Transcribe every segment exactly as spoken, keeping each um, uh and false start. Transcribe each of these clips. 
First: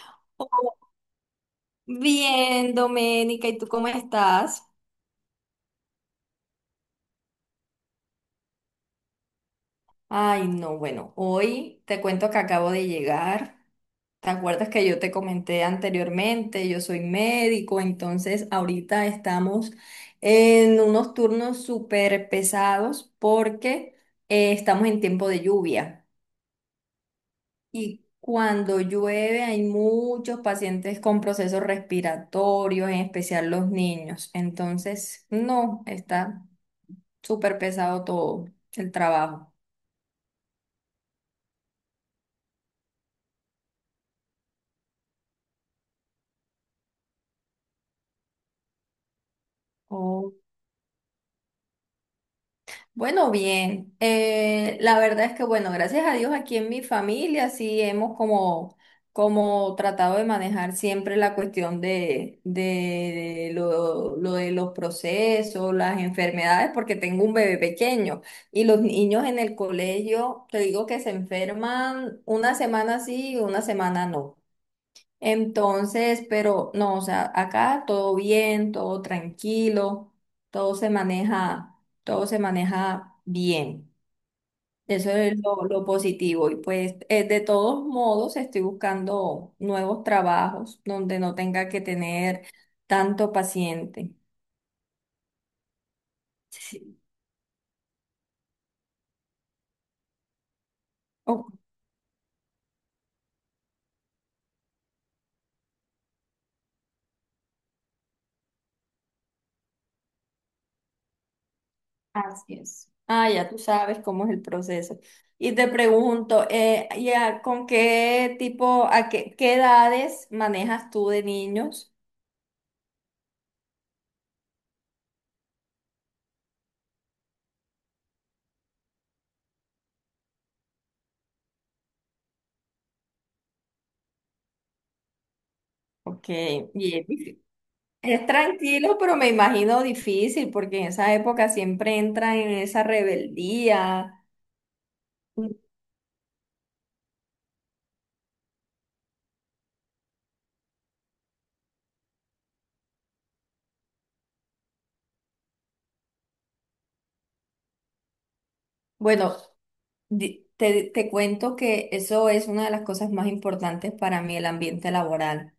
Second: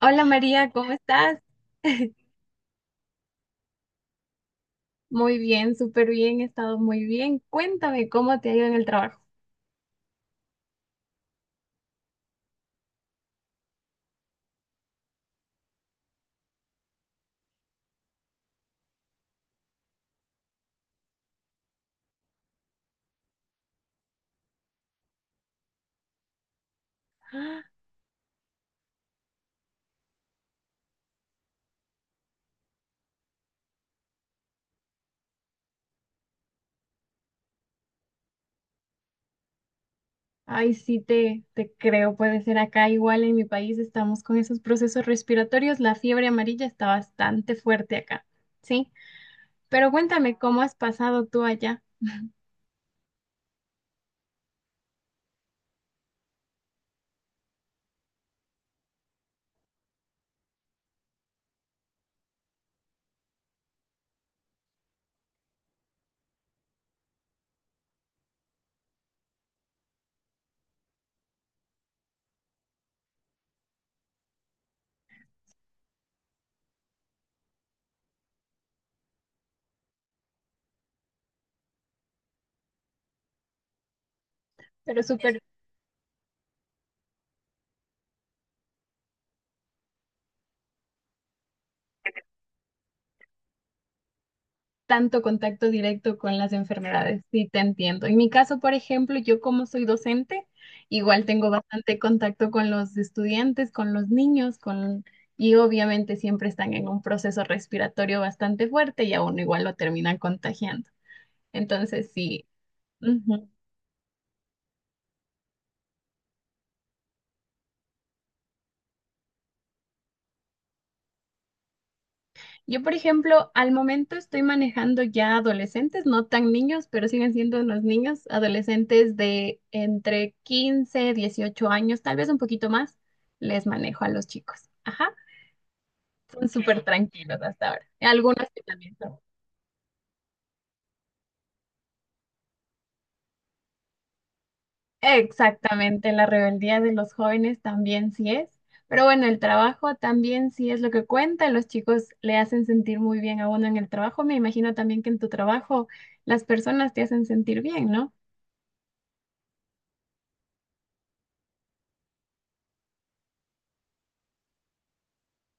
Hola María, ¿cómo estás? Bien, Doménica, ¿y tú cómo estás? Muy bien, súper bien, he estado muy bien. Cuéntame cómo te ha ido en el trabajo. Ay, no, bueno, hoy te cuento que acabo de llegar. ¿Te acuerdas que yo te comenté anteriormente? Yo soy médico, entonces ahorita estamos en unos turnos súper pesados porque eh, estamos en tiempo de lluvia. ¡Ah! Y cuando llueve hay muchos pacientes con procesos respiratorios, en especial los niños. Entonces, no, está súper pesado todo el trabajo. Ay, sí, te, te creo, puede ser acá igual en mi país estamos con esos procesos respiratorios, la fiebre amarilla está bastante fuerte acá, ¿sí? Pero Oh, cuéntame cómo has pasado tú allá, bueno, bien, eh, la verdad es que bueno, gracias a Dios aquí en mi familia sí hemos como, como tratado de manejar siempre la cuestión de, de, de lo, lo de los procesos, las enfermedades, porque tengo un bebé pequeño y los niños en el colegio, te digo que se enferman una semana sí y una semana no. Entonces, pero no, o sea, acá todo bien, todo tranquilo, todo se maneja, todo se maneja bien. pero Eso es súper lo, lo positivo. Y pues, eh, de todos modos, estoy buscando nuevos trabajos donde no tenga que tener tanto paciente. tanto contacto directo con las Sí. enfermedades, sí te entiendo. En mi caso, por ejemplo, yo como soy docente, igual tengo Oh, bastante contacto con los estudiantes, con los niños, con y obviamente siempre están en un proceso respiratorio bastante fuerte y a uno igual lo terminan contagiando. Entonces, sí. así es. Ah, ya tú sabes cómo es el proceso. Y te pregunto, eh, ya, ¿con qué tipo, a qué, qué edades manejas tú de niños? Yo, por ejemplo, al momento estoy manejando ya adolescentes, no tan niños, pero siguen siendo unos niños, adolescentes de entre quince, dieciocho años, tal vez un poquito más, les manejo a los chicos. Ajá, Ok, son súper y es, tranquilos difí- hasta ahora. es Algunos que también tranquilo, pero son. me imagino difícil porque en esa época siempre entra en esa rebeldía. Exactamente, la rebeldía de los jóvenes también sí es, pero bueno, el trabajo también sí es lo que cuenta, los chicos le hacen sentir muy bien a uno en el trabajo, me imagino también que en tu trabajo las personas te hacen sentir bien, ¿no? Bueno, di- te, te cuento que eso es una de las cosas más importantes para mí, el ambiente laboral,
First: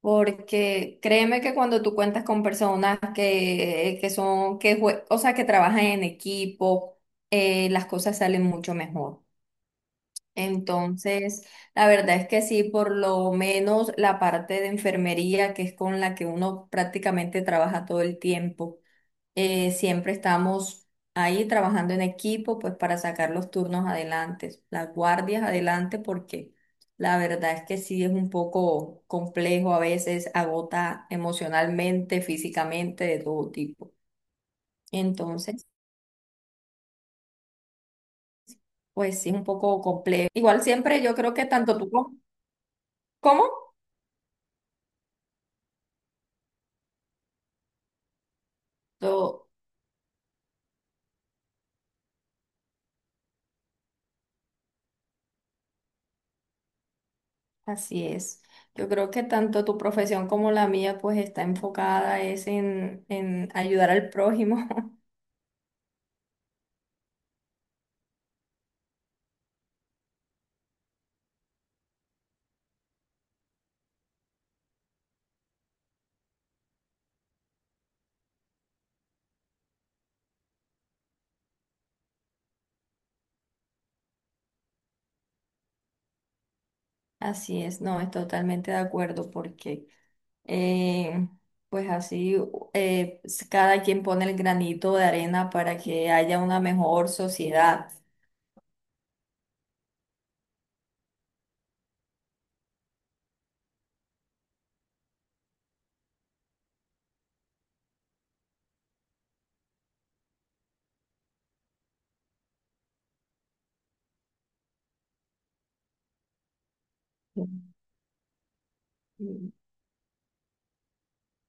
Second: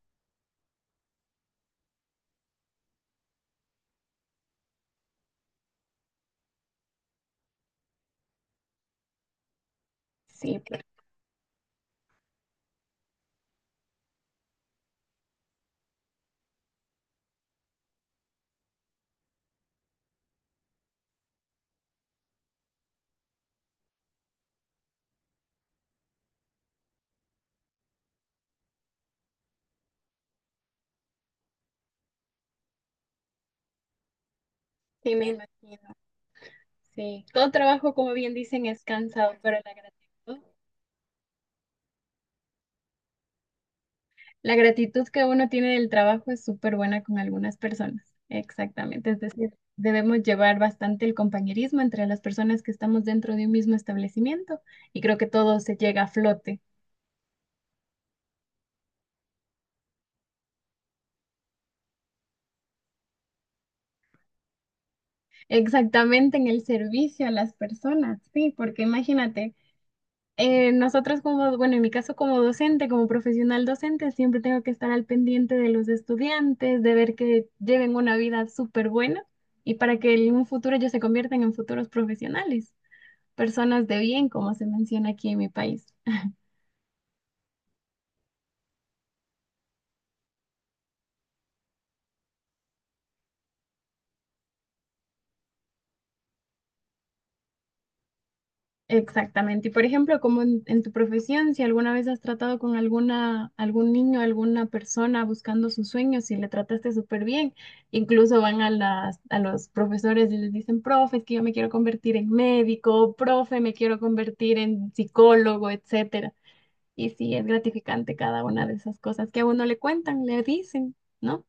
porque créeme que cuando tú cuentas con personas que, que son, que, jue- o sea, que trabajan en equipo, eh, las cosas salen mucho mejor. Sí, Entonces, la verdad es que sí, por lo menos la parte de enfermería, que es con la que uno prácticamente trabaja todo el tiempo, eh, siempre estamos ahí trabajando en equipo, pues para sacar los turnos adelante, las guardias adelante, porque la verdad es que sí es un poco complejo a veces, agota emocionalmente, físicamente, de todo tipo. sí, me Entonces, imagino. Sí. Todo trabajo, como bien dicen, es pues sí cansado, es un pero la poco complejo. gratitud, Igual siempre yo creo que tanto tú como... la gratitud que uno tiene del trabajo es súper buena con algunas personas. Exactamente. Es ¿Cómo? decir, debemos llevar bastante el compañerismo entre las personas que estamos dentro de un mismo establecimiento y creo que todo se llega a flote. Así es. Yo creo que tanto tu profesión como la mía pues está enfocada es en, en ayudar al prójimo. Exactamente en el servicio a las personas, sí, porque imagínate. Eh, nosotros como, bueno, en mi caso como docente, como profesional docente, siempre tengo que estar al pendiente de los estudiantes, de ver que lleven una vida súper buena y para que en un futuro ellos se conviertan en futuros profesionales, personas de bien, como se menciona aquí en mi país. Así es, no, es totalmente de acuerdo porque eh, pues así eh, s- cada quien pone el granito de arena para que haya una mejor sociedad. Exactamente. Y por ejemplo, como en, en tu profesión, si alguna vez has tratado con alguna, algún niño, alguna persona buscando sus sueños y le trataste súper bien, incluso van a las, a los profesores y les dicen, profe, es que yo me quiero convertir en médico, profe, me quiero convertir en psicólogo, etcétera. Y sí, es gratificante cada una de esas cosas que a Mm. uno le cuentan, le dicen, ¿no?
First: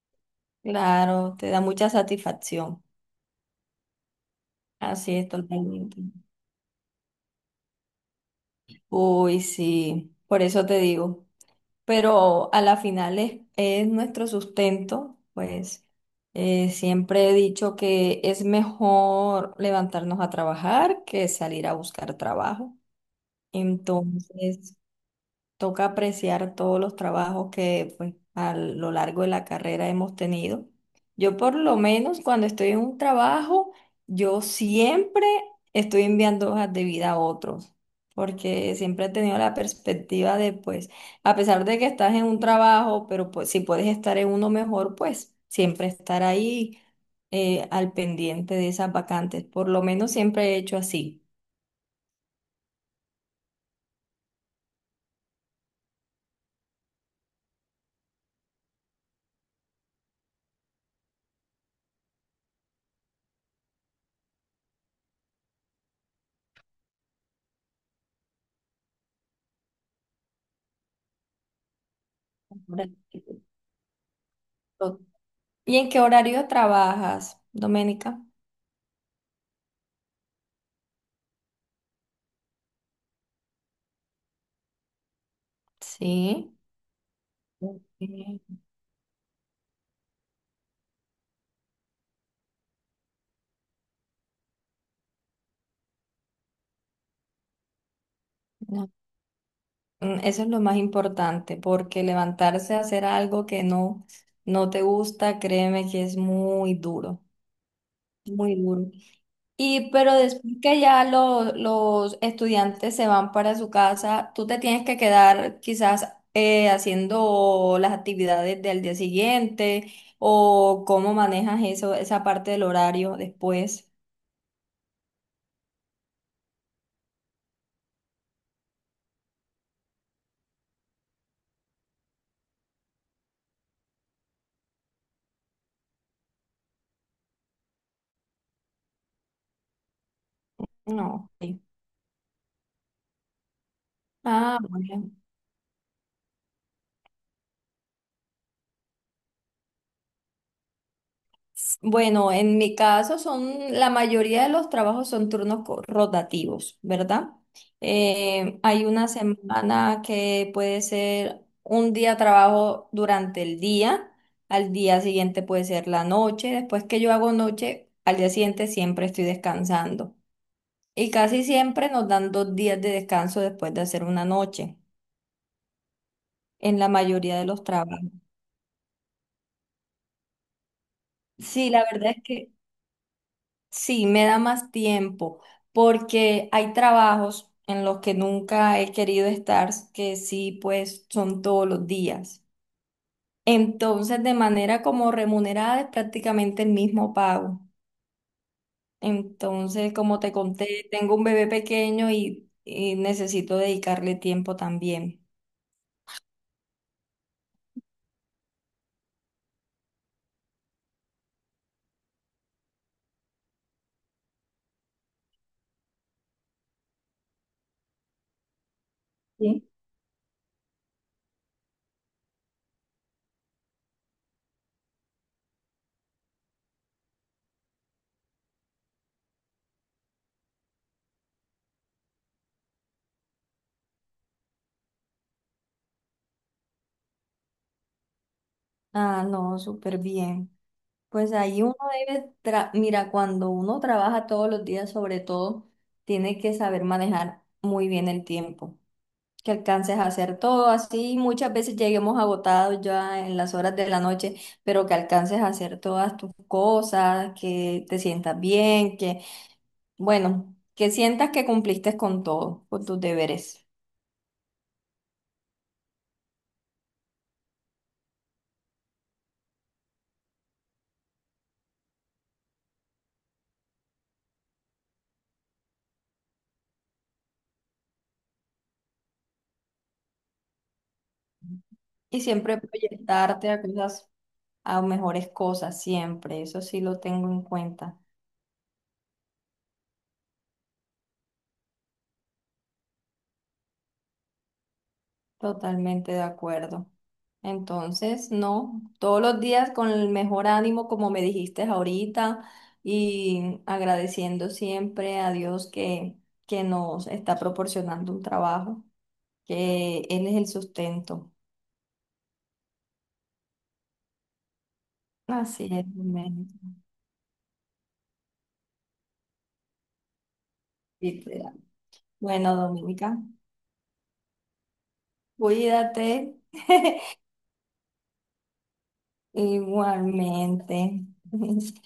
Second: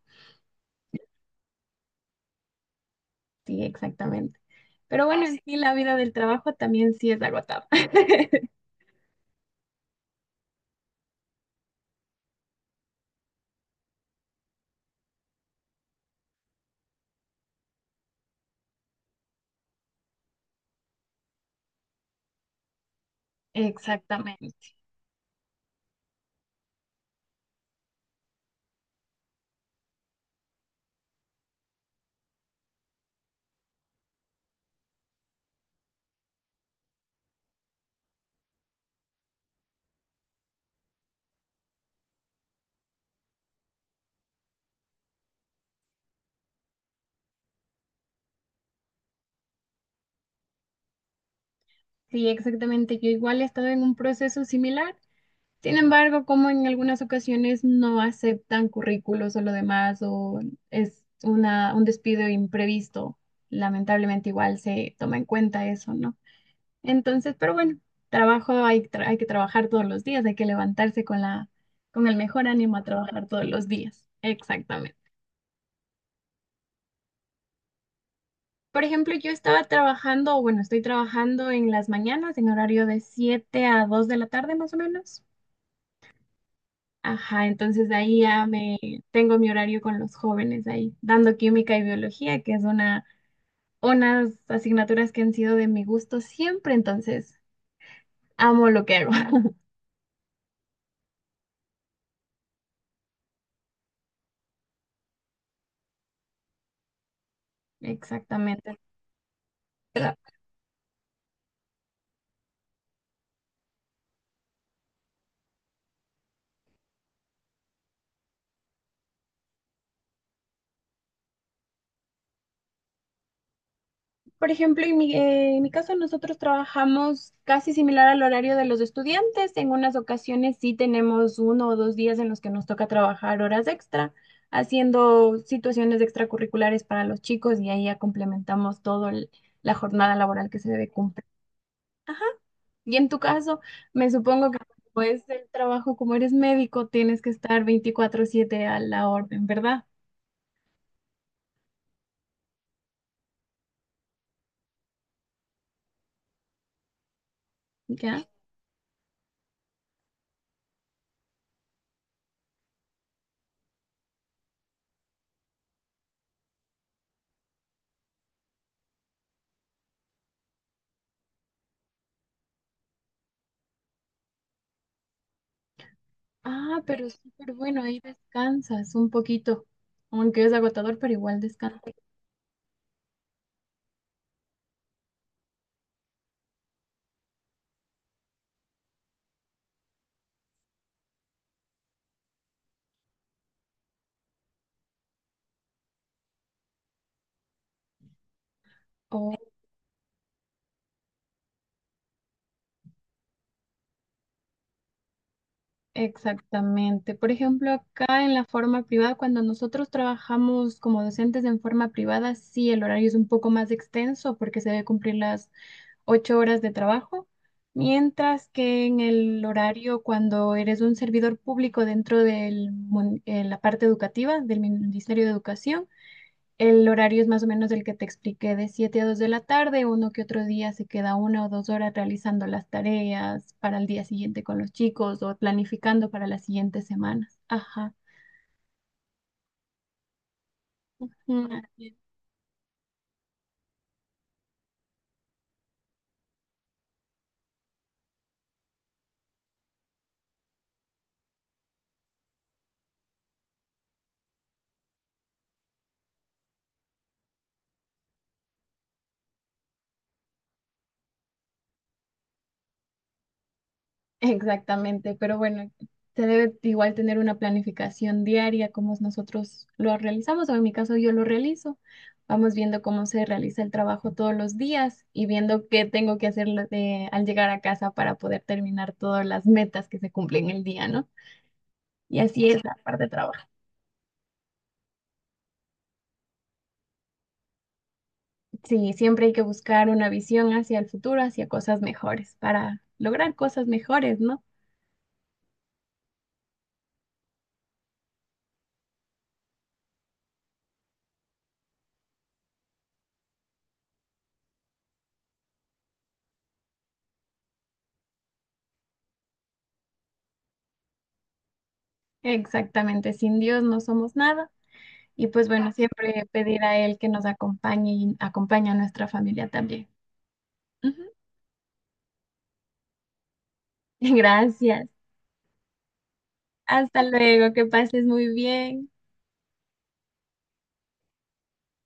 Claro, te da mucha satisfacción. Sí, exactamente. Pero Así bueno, es, en sí la vida totalmente. del trabajo también sí es agotada. Uy, sí, por eso te digo, pero a la final es, es nuestro sustento, pues eh, siempre he dicho que es mejor levantarnos a trabajar que salir a buscar trabajo. Exactamente. Entonces, toca apreciar todos los trabajos que pues, a lo largo de la carrera hemos tenido. Yo por lo menos cuando estoy en un trabajo, yo siempre estoy enviando hojas de vida a otros, porque siempre he tenido la perspectiva de, pues, a pesar de que estás en un trabajo, pero pues si puedes estar en uno mejor, pues siempre estar ahí eh, al pendiente de esas vacantes. Por lo menos siempre he hecho así. Sí, exactamente. Yo igual he estado en un proceso similar. Sin embargo, como en algunas ocasiones no aceptan currículos o lo demás, o es una, un despido imprevisto, lamentablemente igual se toma en cuenta eso, ¿no? Entonces, pero bueno, trabajo hay, tra- hay que trabajar todos los días, hay que levantarse con la, con el mejor ánimo a Ahora, trabajar todos los días. Exactamente. ¿y en qué horario trabajas, Doménica? Por ejemplo, yo estaba trabajando, o bueno, estoy trabajando en las mañanas en horario de siete a dos de la tarde más o menos. Sí. Ajá, entonces de ahí Sí, ya me tengo mi horario con los jóvenes ahí, dando química y biología, que es una, unas asignaturas que han sido de mi gusto siempre, entonces amo lo no, que hago. mm, Eso es lo más importante, porque levantarse a hacer algo que no, no te gusta, créeme que es muy duro, muy Exactamente. duro. Y Pero, pero después que ya lo- los estudiantes se van para su casa, tú te tienes que quedar quizás eh, haciendo las actividades del día siguiente o cómo manejas eso, esa parte del horario después. por ejemplo, en mi, eh, en mi caso nosotros trabajamos casi similar al horario de los estudiantes. En unas ocasiones sí tenemos uno o dos días en los que nos toca trabajar horas extra, haciendo situaciones extracurriculares para los chicos y ahí ya complementamos todo el- la jornada laboral que se debe cumplir. No. Sí. Y en tu caso, me supongo que Ah, bueno. después del trabajo, como eres médico, tienes que estar veinticuatro siete a la orden, ¿verdad? Bueno, en mi caso son, la mayoría de los trabajos son turnos co- rotativos, ¿verdad? ¿Ya? Eh, hay una semana que puede ser un día trabajo durante el día, al día siguiente puede ser la noche, después que yo hago noche, al día siguiente siempre estoy descansando. Y casi siempre nos dan dos días de descanso después de hacer una noche, en Ah, la pero es mayoría de súper los bueno, ahí trabajos. descansas un poquito, aunque es agotador, pero igual Sí, la descansas. verdad es que sí, me da más tiempo porque hay trabajos en los que nunca he querido estar, que sí, pues son todos los días. Entonces, de manera como remunerada es prácticamente el mismo pago. Oh, Entonces, como te conté, tengo un bebé pequeño y, y necesito dedicarle tiempo también. exactamente. Por ejemplo, acá en la forma privada, cuando nosotros trabajamos como docentes en forma privada, sí, el horario es un poco más extenso porque se debe cumplir las ocho horas de trabajo, mientras que en el horario cuando eres un servidor público dentro de la parte educativa del Ministerio de Educación, el horario es más o menos el que te expliqué de siete a dos de la tarde, uno que otro día se queda una o dos horas realizando las tareas para el día siguiente con los chicos o planificando para las siguientes semanas. Ajá. Ah, no, súper bien. Pues Mm. ahí uno debe, tra- mira, cuando uno trabaja todos los días, sobre todo, tiene que saber manejar muy bien el tiempo, que alcances a hacer todo así. Muchas veces lleguemos agotados ya en las horas de la noche, pero que alcances a hacer todas tus cosas, que te sientas bien, que, bueno, que sientas que cumpliste con todo, con tus deberes. Exactamente, pero bueno, se debe igual tener una planificación diaria, como nosotros lo realizamos, o en mi caso yo lo realizo. Vamos viendo cómo se realiza el trabajo todos los días y viendo qué tengo que hacer lo- de- al llegar a casa para poder terminar todas las metas que se cumplen el día, ¿no? Y Y así siempre es la parte de trabajo. proyectarte a cosas, a mejores cosas, siempre. Eso sí lo tengo en cuenta. Sí, siempre hay que buscar una visión hacia el futuro, hacia cosas mejores, para lograr cosas mejores, ¿no? Totalmente de acuerdo. Entonces, no, todos los días con el mejor ánimo, como me dijiste ahorita, y agradeciendo siempre a Dios que, que nos está proporcionando un trabajo, que Él es el sustento. Exactamente, sin Dios no somos nada. Y pues Así bueno, es, siempre amén. pedir a Él que nos acompañe y acompañe a nuestra familia también. Ujú. Literal. Bueno, Dominica, Gracias. cuídate Hasta luego, que pases muy bien. igualmente. Chao.